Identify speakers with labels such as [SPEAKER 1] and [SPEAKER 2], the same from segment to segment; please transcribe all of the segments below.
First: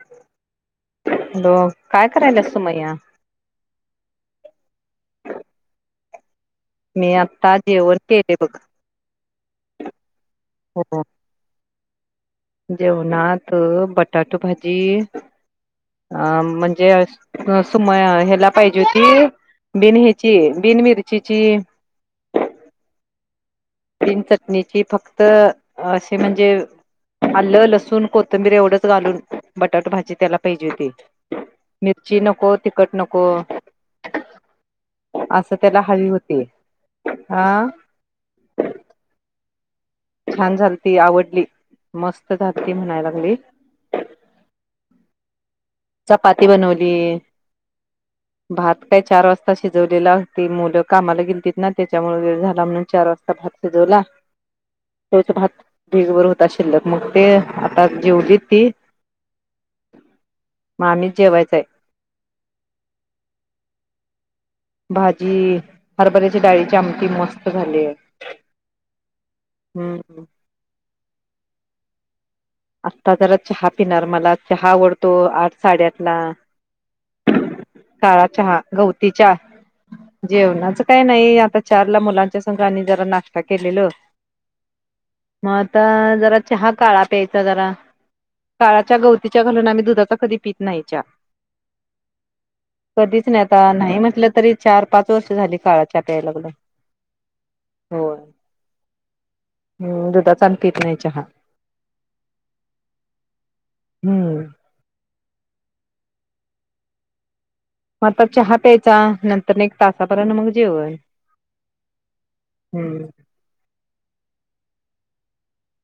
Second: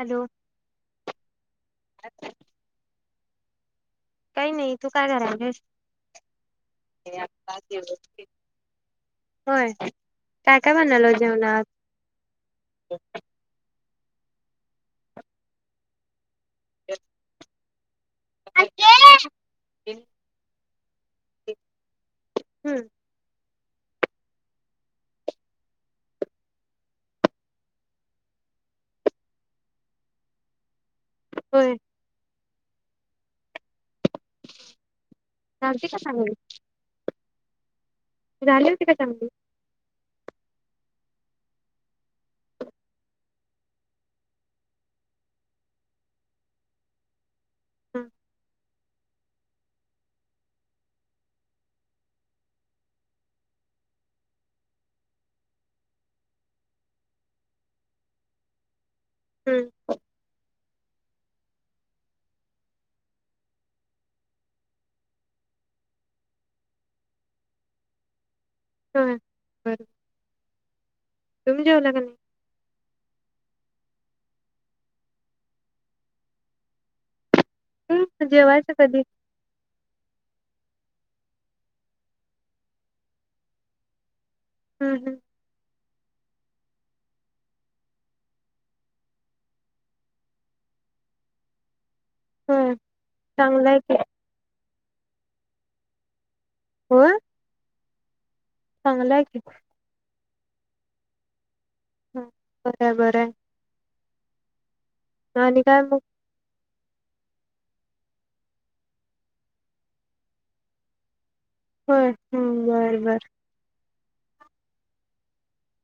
[SPEAKER 1] Hello
[SPEAKER 2] hello, काय करायलास सोमय्या.
[SPEAKER 1] काही नाही तू काय करायलीस?
[SPEAKER 2] मी आत्ता जेवण केले बघ.
[SPEAKER 1] होय काय काय बनवलं जेवणात?
[SPEAKER 2] जेवणात बट टाटो भाजी अ म्हणजे [unintelligible] [unintelligible] याला पाहिजे होती, बिन ह्याची बिन मिरचीची
[SPEAKER 1] हम्म
[SPEAKER 2] बिन चटणीची फक्त अशी म्हणजे आलं लसूण कोथंबीर एवढंच घालून बटाट भाजी त्याला पाहिजे होती.
[SPEAKER 1] होय
[SPEAKER 2] मिरची नको तिकट नको असं त्याला
[SPEAKER 1] झालती का
[SPEAKER 2] हवी
[SPEAKER 1] चांगली?
[SPEAKER 2] होती. आ?
[SPEAKER 1] झाली होती का चांगली?
[SPEAKER 2] छान झालती, आवडली मस्त झालती म्हणाय लागले. चपाती बनवली.
[SPEAKER 1] हम्म
[SPEAKER 2] भात काय चार वाजता शिजवलेला ती मुलं कामाला गेलती ना त्याच्यामुळे वेळ झाला म्हणून चार वाजता भात शिजवला. तोच भात ढिगभर होता शिल्लक मग ते आता जेवली ती
[SPEAKER 1] हम्म.
[SPEAKER 2] मग आम्हीच जेवायचय. भाजी हरभऱ्याची डाळीची आमटी मस्त झालीय.
[SPEAKER 1] होय बर.
[SPEAKER 2] हम्म
[SPEAKER 1] तुम्ही जेवला का नाही?
[SPEAKER 2] आत्ता जरा चहा पिणार मला चहा आवडतो आठ साडेआठला. काळा
[SPEAKER 1] हम्म
[SPEAKER 2] चहा,
[SPEAKER 1] जेवायचं कधी
[SPEAKER 2] गवती चहा जेवणाच काय नाही आता चारला मुलांच्या संघ आणि जरा नाश्ता केलेलं.
[SPEAKER 1] हम्म हम्म
[SPEAKER 2] मग आता जरा चहा काळा प्यायचा जरा, काळाच्या गवतीच्या घालून आम्ही दुधाचा कधी पित नाही चहा.
[SPEAKER 1] होय
[SPEAKER 2] कधीच नाही,
[SPEAKER 1] चांगलं
[SPEAKER 2] आता
[SPEAKER 1] आहे की
[SPEAKER 2] नाही म्हटलं तरी चार पाच वर्ष झाली. काळा चहा प्याय लागलो.
[SPEAKER 1] होय?
[SPEAKER 2] होय.
[SPEAKER 1] चांगल हाय की.
[SPEAKER 2] हुं दुधाचा आम्ही पीत नाही चहा.
[SPEAKER 1] हा बरं बरं हाय.
[SPEAKER 2] हम्म
[SPEAKER 1] आणि काय मग?
[SPEAKER 2] म आता चहा प्यायचा, नंतर एक तासाभराणं मग जेवण.
[SPEAKER 1] होय हुं बर
[SPEAKER 2] हम्म.
[SPEAKER 1] बर.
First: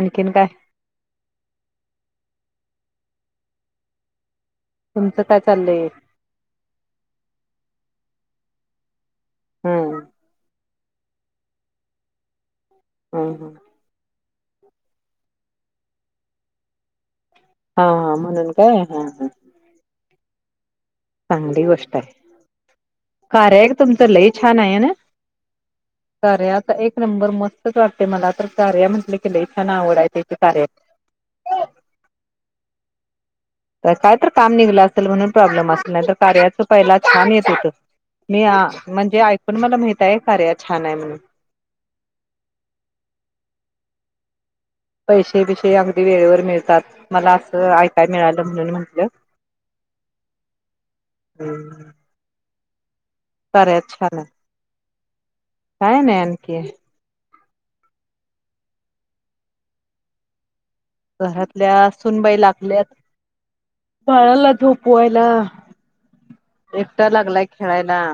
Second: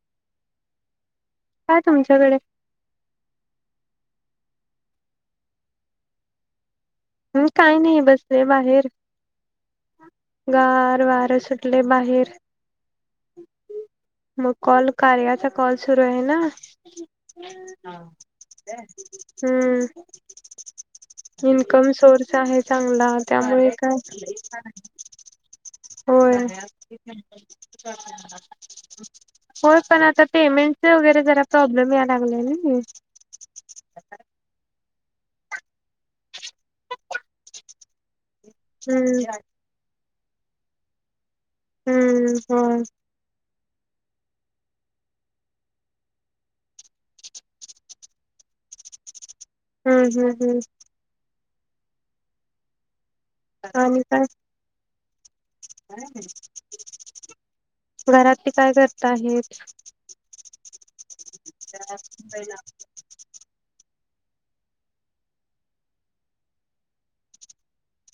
[SPEAKER 2] आणखीन काय?
[SPEAKER 1] काय तुमच्याकडे.
[SPEAKER 2] तुमचं काय चाललंय?
[SPEAKER 1] हुं काय नाही बसले बाहेर.
[SPEAKER 2] हम्म.
[SPEAKER 1] गार वार सुटलय बाहेर.
[SPEAKER 2] हा हा.
[SPEAKER 1] मग कॉल कार्याचा कॉल सुरू आहे ना.
[SPEAKER 2] हा हा म्हणून काय हा हा
[SPEAKER 1] हम्म.
[SPEAKER 2] चांगली
[SPEAKER 1] इन्कम
[SPEAKER 2] गोष्ट
[SPEAKER 1] सोर्स आहे चांगला,
[SPEAKER 2] कार्या
[SPEAKER 1] त्यामुळे
[SPEAKER 2] एक तुमचं
[SPEAKER 1] काय
[SPEAKER 2] लई छान आहे ना.
[SPEAKER 1] होय.
[SPEAKER 2] कार्याचा एक नंबर मस्तच वाटते मला तर कार्या म्हटलं की लई छान
[SPEAKER 1] होय
[SPEAKER 2] आवड
[SPEAKER 1] पण
[SPEAKER 2] आहे
[SPEAKER 1] आता
[SPEAKER 2] त्याची कार्या
[SPEAKER 1] पेमेंटचे वगैरे जरा प्रॉब्लेम या लागलाय नई.
[SPEAKER 2] अं काय तर काम निघलं असल म्हणून प्रॉब्लेम असनार कार्याच पहिला छान येत होत मी आ म्हणजे
[SPEAKER 1] हम्म
[SPEAKER 2] अयकून मला माहित ताई कार्या छान आहे म्हणून
[SPEAKER 1] हुं होय.
[SPEAKER 2] पैशेबिशे अगदी वेळेवर मिळतात मला असं आयकाय मिळालं म्हणून म्हंटलं.
[SPEAKER 1] हुन हुन हुन.
[SPEAKER 2] हम्म. कार्या
[SPEAKER 1] आणि
[SPEAKER 2] छान हाय.
[SPEAKER 1] काय
[SPEAKER 2] काय नाही आणखी.
[SPEAKER 1] घरातली काय करत आहेत.
[SPEAKER 2] घरातल्या सुनबाई लागल्यात. बाळाला झोपवायला, एकटा लागलाय खेळायला.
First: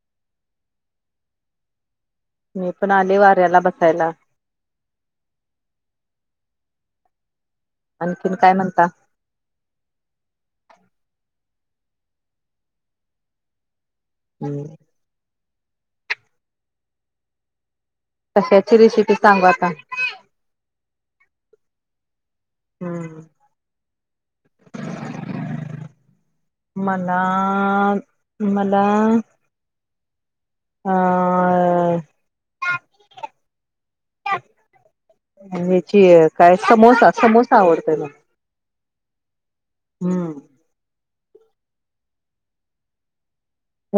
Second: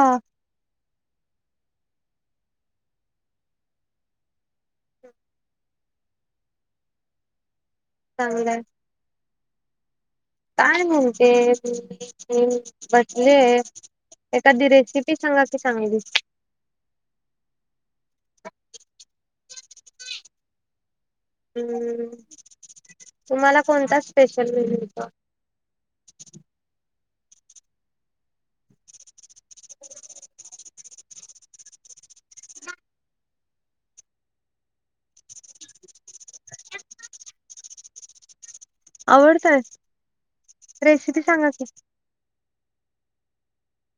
[SPEAKER 1] आ.
[SPEAKER 2] मी पण आले वाऱ्याला बसायला. आणखीन काय
[SPEAKER 1] चांगलंय
[SPEAKER 2] म्हणता?
[SPEAKER 1] काय म्हणते [unintelligible] बसले. एखादी रेसिपी सांगा ती चांगली
[SPEAKER 2] कशाची रेशिपी सांगू आता?
[SPEAKER 1] हम्म्म.
[SPEAKER 2] हम्म
[SPEAKER 1] तुम्हाला कोणता स्पेशल मेनु येतो?
[SPEAKER 2] ला मला
[SPEAKER 1] [inaudible]
[SPEAKER 2] आं याची काय समोसा समोसा आवडतोय म
[SPEAKER 1] आवडतय
[SPEAKER 2] हुम.
[SPEAKER 1] रेसिपी सांगा की.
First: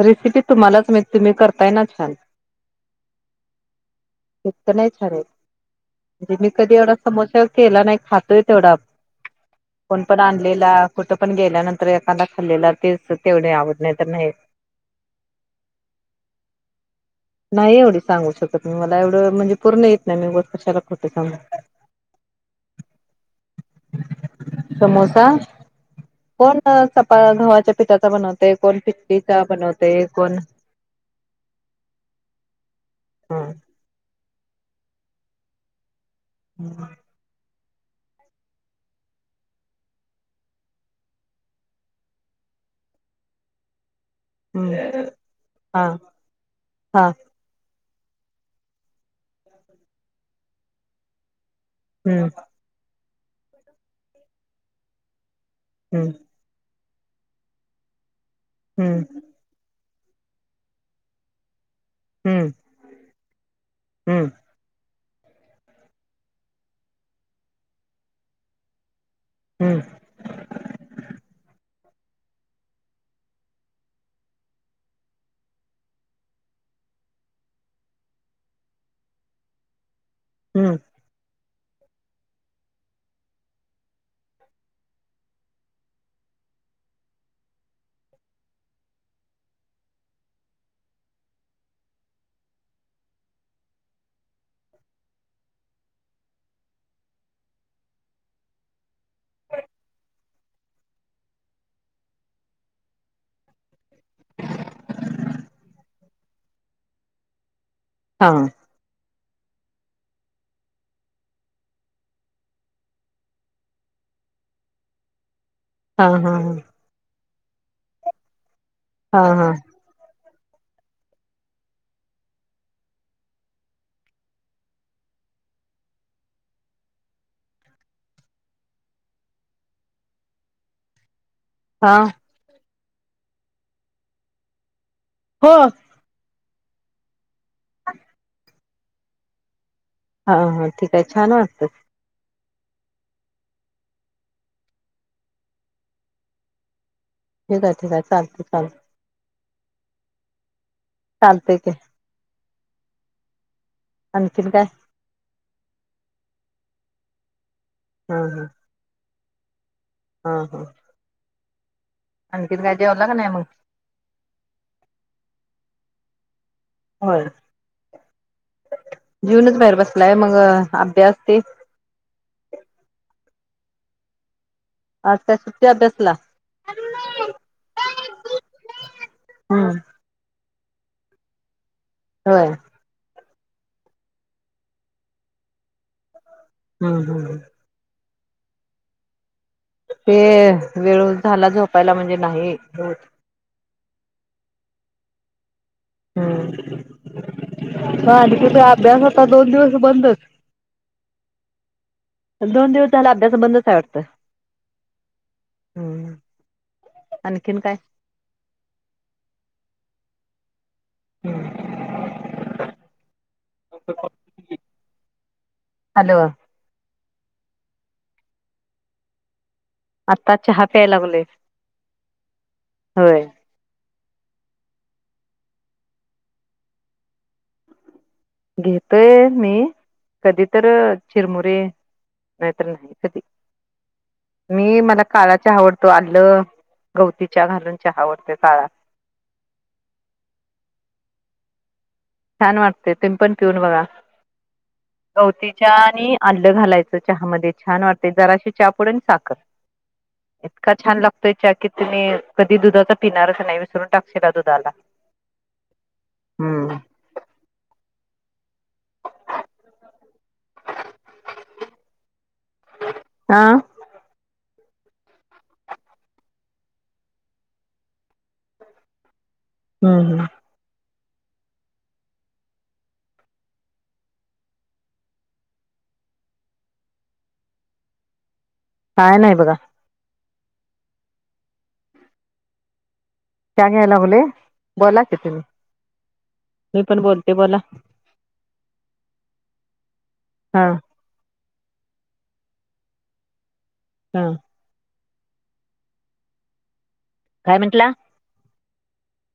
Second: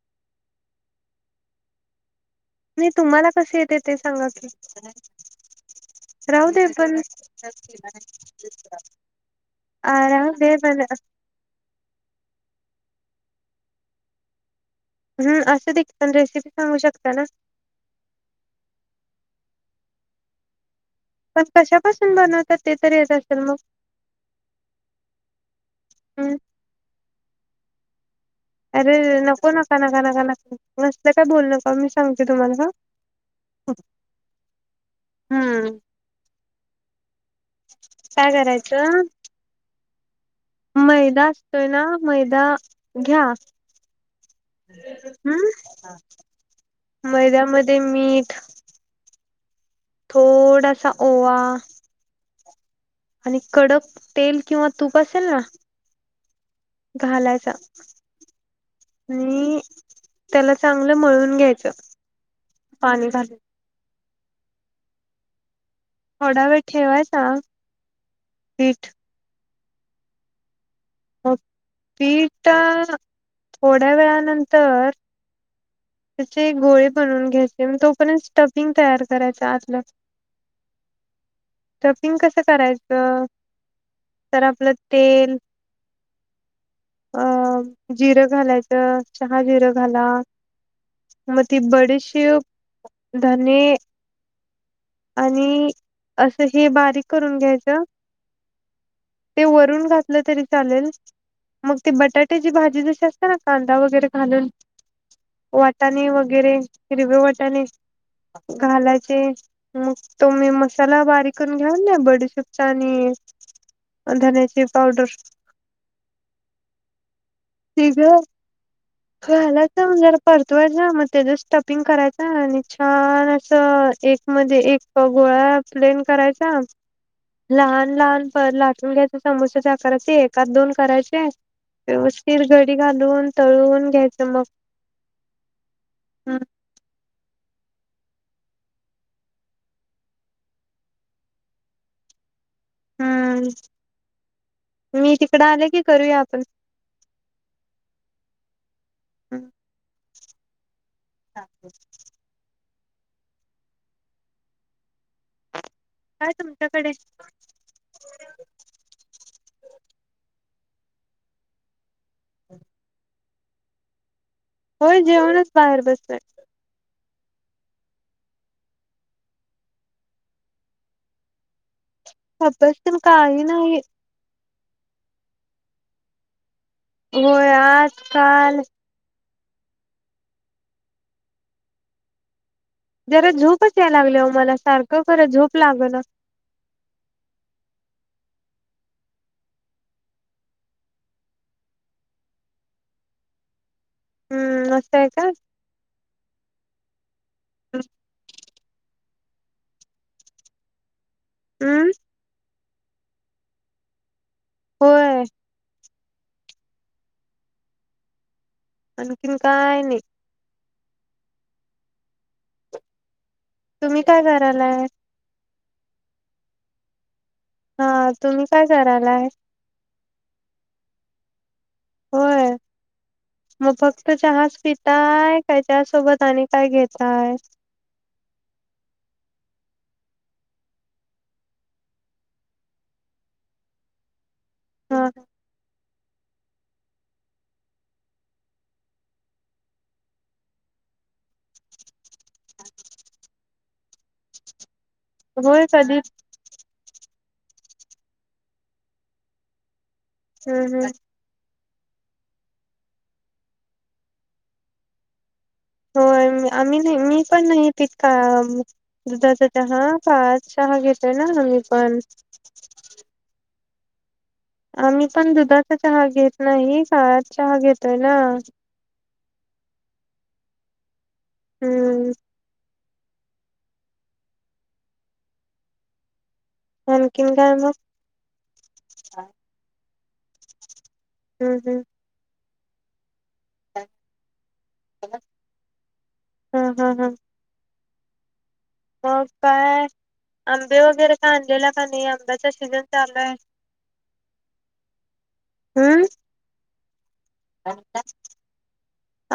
[SPEAKER 2] रेसिपी तुम्हालाच माहीत तुम्ही करताय ना छान.
[SPEAKER 1] नी तुम्हाला कशे येतेत
[SPEAKER 2] इतका नाही छान येत म्हणजे मी
[SPEAKER 1] राहू दे
[SPEAKER 2] कधी एवढा
[SPEAKER 1] पण
[SPEAKER 2] समोसा केला नाही खातोय तेवढाच कोण पण
[SPEAKER 1] राहू दे
[SPEAKER 2] आणलेला
[SPEAKER 1] पण
[SPEAKER 2] कुठं पण गेल्यानंतर एखादा खाल्लेला ते अस तेवढे आवड नाहीं तर नाहीं.
[SPEAKER 1] हुं असुदेकी पण रेसिपी सांगू शक
[SPEAKER 2] नाही एवढी सांगू शकत मी मला एवढं म्हणजे पूर्ण इत नाही मी उगच कशाला खो
[SPEAKER 1] पण कशापासून बनवतात ते तरी येत असेल मग
[SPEAKER 2] समोसा
[SPEAKER 1] हुं.
[SPEAKER 2] अ गव्हाच्या पिठाचा बनव
[SPEAKER 1] अरे नको नका नका नका नका असलं काय बोलू नका मी सांगते तुम्हाला हं!
[SPEAKER 2] हो [inaudible]
[SPEAKER 1] हुं!
[SPEAKER 2] हुं! [inaudible]
[SPEAKER 1] काय करायचं- मैदा असतोय ना, मैदा घ्या-
[SPEAKER 2] हम्म
[SPEAKER 1] हुं
[SPEAKER 2] हा हा
[SPEAKER 1] मैद्यामध ते मीठ थोडासा, ओवा
[SPEAKER 2] हुं [inaudible]
[SPEAKER 1] आणि कडक तेल किंवा, तूप असेल ना
[SPEAKER 2] हुं!
[SPEAKER 1] घालायचा.
[SPEAKER 2] हुं!
[SPEAKER 1] आणि त्याला चांगलं मिळून घ्यायचं.
[SPEAKER 2] हुं
[SPEAKER 1] पाणी घालून.
[SPEAKER 2] हुं!
[SPEAKER 1] थोडा वेळ ठेवायचा पिठ
[SPEAKER 2] हुं!
[SPEAKER 1] हो पीठ थोड्या वेळानंतर त्याचे गोळे बनवून घ्यायचे, मग तोपर्यंत स्टपिंग तयार करायचा आतलं.
[SPEAKER 2] हुं!
[SPEAKER 1] स्टफिंग कसं करायचं, तर आपलं तेल, अं जिरं घालायचं चहा जिरं घाला. मग ती बडीशीप, धने, आणि असं हे बारीक करून घ्यायचं, ते वरून घातलं तरी चालेल मग ते बटाट्याची भाजी जशी असत्या ना कांदा वगैरे घालून. वाटाणे, वगैरे हिरवे वाटाणे.
[SPEAKER 2] हा
[SPEAKER 1] घालायचे. मग तो मी मसाला बारीक करून घ्याऊन ना बडीशिपचा, आणि धन्याची पावडर.
[SPEAKER 2] हा हा हा!
[SPEAKER 1] ठीक ये.
[SPEAKER 2] हा हा
[SPEAKER 1] झाला तरण जरा [unintelligible] परतवायचा मग त्याच स्टपिंग करायचा, आणि छान असं एक मध्ये एक गोळा प्लेन करायचा, लहान लहान लाटून घ्यायचा समोसाच्याकाराचे, एकाात दोन करायचे. ते
[SPEAKER 2] हा
[SPEAKER 1] व्यवस्थित ग [unintelligible] घालून तळून घ्यायचं मग.
[SPEAKER 2] [inaudible]
[SPEAKER 1] हम् [inaudible]
[SPEAKER 2] हा हा! ठीक आहे छान वाटत.
[SPEAKER 1] हम्म मी तिकडं आले की करूया आपण.
[SPEAKER 2] ठीक आहे, ठीकय, चालत, चालत.
[SPEAKER 1] हम [inaudible]
[SPEAKER 2] चालतंय की. आणखीन काय?
[SPEAKER 1] काय तुमच्याकडे?
[SPEAKER 2] हा हा हा हा! आणखिन काय जेवला का नाही मग
[SPEAKER 1] होय जेऊनच बाहेर बसलोय.
[SPEAKER 2] होय जेवूनच बाहेर बसलाय मग अभ्यास ते?
[SPEAKER 1] अभ्यास तेन काही नाही.
[SPEAKER 2] आज काय सुट्टी अभ्यासला? [unintelligible]
[SPEAKER 1] काल
[SPEAKER 2] हम्म. व्हय?
[SPEAKER 1] जरा झोपच याय लागली हो मला सारखं, खरं झोप लाग ना.
[SPEAKER 2] हम्म हम्म हम्म. ते वेळ झाला झोपायला म्हणजे नाही होत.
[SPEAKER 1] हम्म असय काय?
[SPEAKER 2] हम्म म आधी तुझा अभ्यास आता दोन दिवस बंदच?
[SPEAKER 1] अम्म.
[SPEAKER 2] दोन दिवस झाला अभ्यासं बंधच हाय वाटतं.
[SPEAKER 1] होय.
[SPEAKER 2] हम्म आणखीन काय?
[SPEAKER 1] आणखीन काय नाही.
[SPEAKER 2] हम्म.
[SPEAKER 1] तुम्ही काय करालाय?
[SPEAKER 2] हॅलो
[SPEAKER 1] हा तुम्ही काय करायलाय?
[SPEAKER 2] आता चहा प्याय लागलोय.
[SPEAKER 1] होय
[SPEAKER 2] होय
[SPEAKER 1] मग फक्त फक्त चहाच पिताय काय त्यासोबत आणि काय घेताय?
[SPEAKER 2] घेतोय मी, कधी तर चिरमुरे नाही तर नाही कधी. मी मला
[SPEAKER 1] हा
[SPEAKER 2] काळा चहा आवड तो आलं, गवती चहा घालून चहा आवडतो काळा. छान वाटते तुम्ही पिऊन बघा. गवती
[SPEAKER 1] होय
[SPEAKER 2] चहा
[SPEAKER 1] कधी
[SPEAKER 2] आणि आल्लं घालायचं चहामध्ये छान वाटते जराशी चापूड आणि साखर.
[SPEAKER 1] हम्म
[SPEAKER 2] इतका
[SPEAKER 1] हम्म
[SPEAKER 2] छान लागतोय च्या कि तुम्ही कधी दुधाचा पिणार च नाही विसरून टाकशीला दुधाला.
[SPEAKER 1] हो
[SPEAKER 2] हम्म
[SPEAKER 1] आम्ही नाही मी पण नाही तीकाम दुधाचा चहा, काळा चहा घेतय ना आम्ही पण.
[SPEAKER 2] हा
[SPEAKER 1] आम्ही पण दुधाचा चहा घेत नाही, काळाच चहा घेतोय ना.
[SPEAKER 2] हम्म हम्म.
[SPEAKER 1] हम्म. आणखी नं काय मग
[SPEAKER 2] काय नाही बघा
[SPEAKER 1] ह, ह
[SPEAKER 2] चहा घ्यायला लागलोय बोला की तुम्ही
[SPEAKER 1] हा
[SPEAKER 2] मी
[SPEAKER 1] हा
[SPEAKER 2] पण
[SPEAKER 1] हा
[SPEAKER 2] बोलते बोला
[SPEAKER 1] मग काय
[SPEAKER 2] हा
[SPEAKER 1] आंबे वगैरे काय आणलेला का नाही आंब्याचा सीझन तर चालु आहे
[SPEAKER 2] हा
[SPEAKER 1] हम्म
[SPEAKER 2] काय म्हंटला?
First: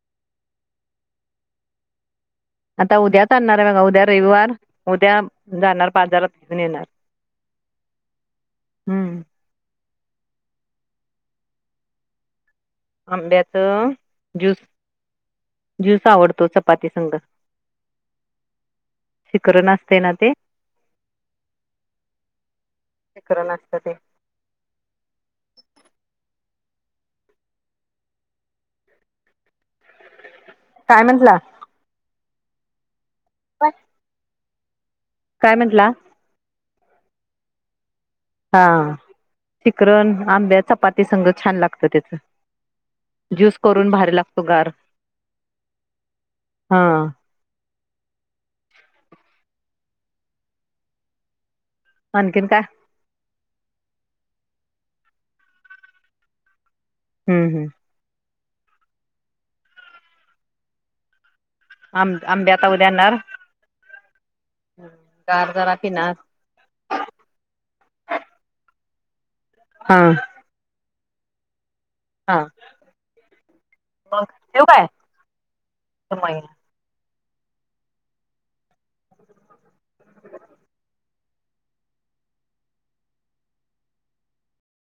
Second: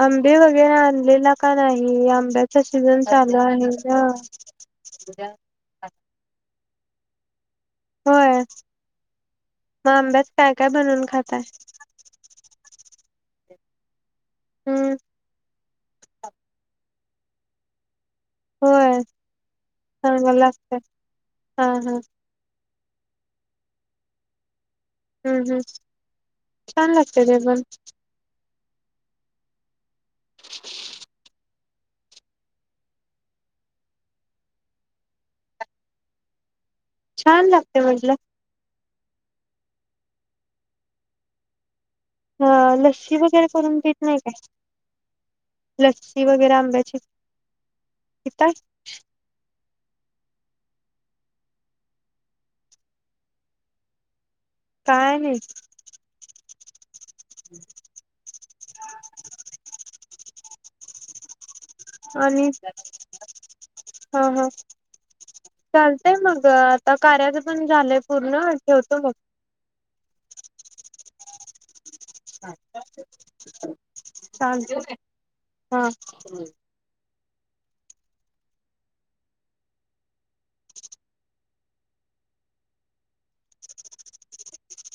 [SPEAKER 1] आंबे वगैरे आणलेला का नाही आ
[SPEAKER 2] आता उद्याच आणणार आहे बघा उद्या रविवार उद्या जाणार बाजारात घेऊून येणार.
[SPEAKER 1] होय
[SPEAKER 2] हम्म
[SPEAKER 1] म आंबे च काय काय बनून खातय?
[SPEAKER 2] आंब्याचं! ज्युस
[SPEAKER 1] हम्म
[SPEAKER 2] ज्यूस आवडतो चपाती संंग
[SPEAKER 1] होय
[SPEAKER 2] ना ते
[SPEAKER 1] चांगलं लागतय हा हा
[SPEAKER 2] शिकरण असत ते
[SPEAKER 1] हम्म, हम्म छान लागते ते पण
[SPEAKER 2] काय म्हंटला बन काय म्हटला
[SPEAKER 1] छान लागते म्हटलं
[SPEAKER 2] हा शिकरण आंब्या चपाती संग छान लागत ते
[SPEAKER 1] हा लस्सी वगैरे करून पीत नाय
[SPEAKER 2] लागतो गार
[SPEAKER 1] काय लस्सी वगैरे
[SPEAKER 2] हा
[SPEAKER 1] आंब्याची पिताय
[SPEAKER 2] आणखीन काय
[SPEAKER 1] काय नय
[SPEAKER 2] ह, ह
[SPEAKER 1] [inaudible]
[SPEAKER 2] आंब
[SPEAKER 1] आणि
[SPEAKER 2] आंबे आता उद्या आणणार
[SPEAKER 1] हा, हा
[SPEAKER 2] गार जरा
[SPEAKER 1] चालतय
[SPEAKER 2] पिणार
[SPEAKER 1] मग आता कार्याच पण झालंय पूर्ण ठेवतो मग.
[SPEAKER 2] हा हा मग ठेवू
[SPEAKER 1] चालतय हा
[SPEAKER 2] कई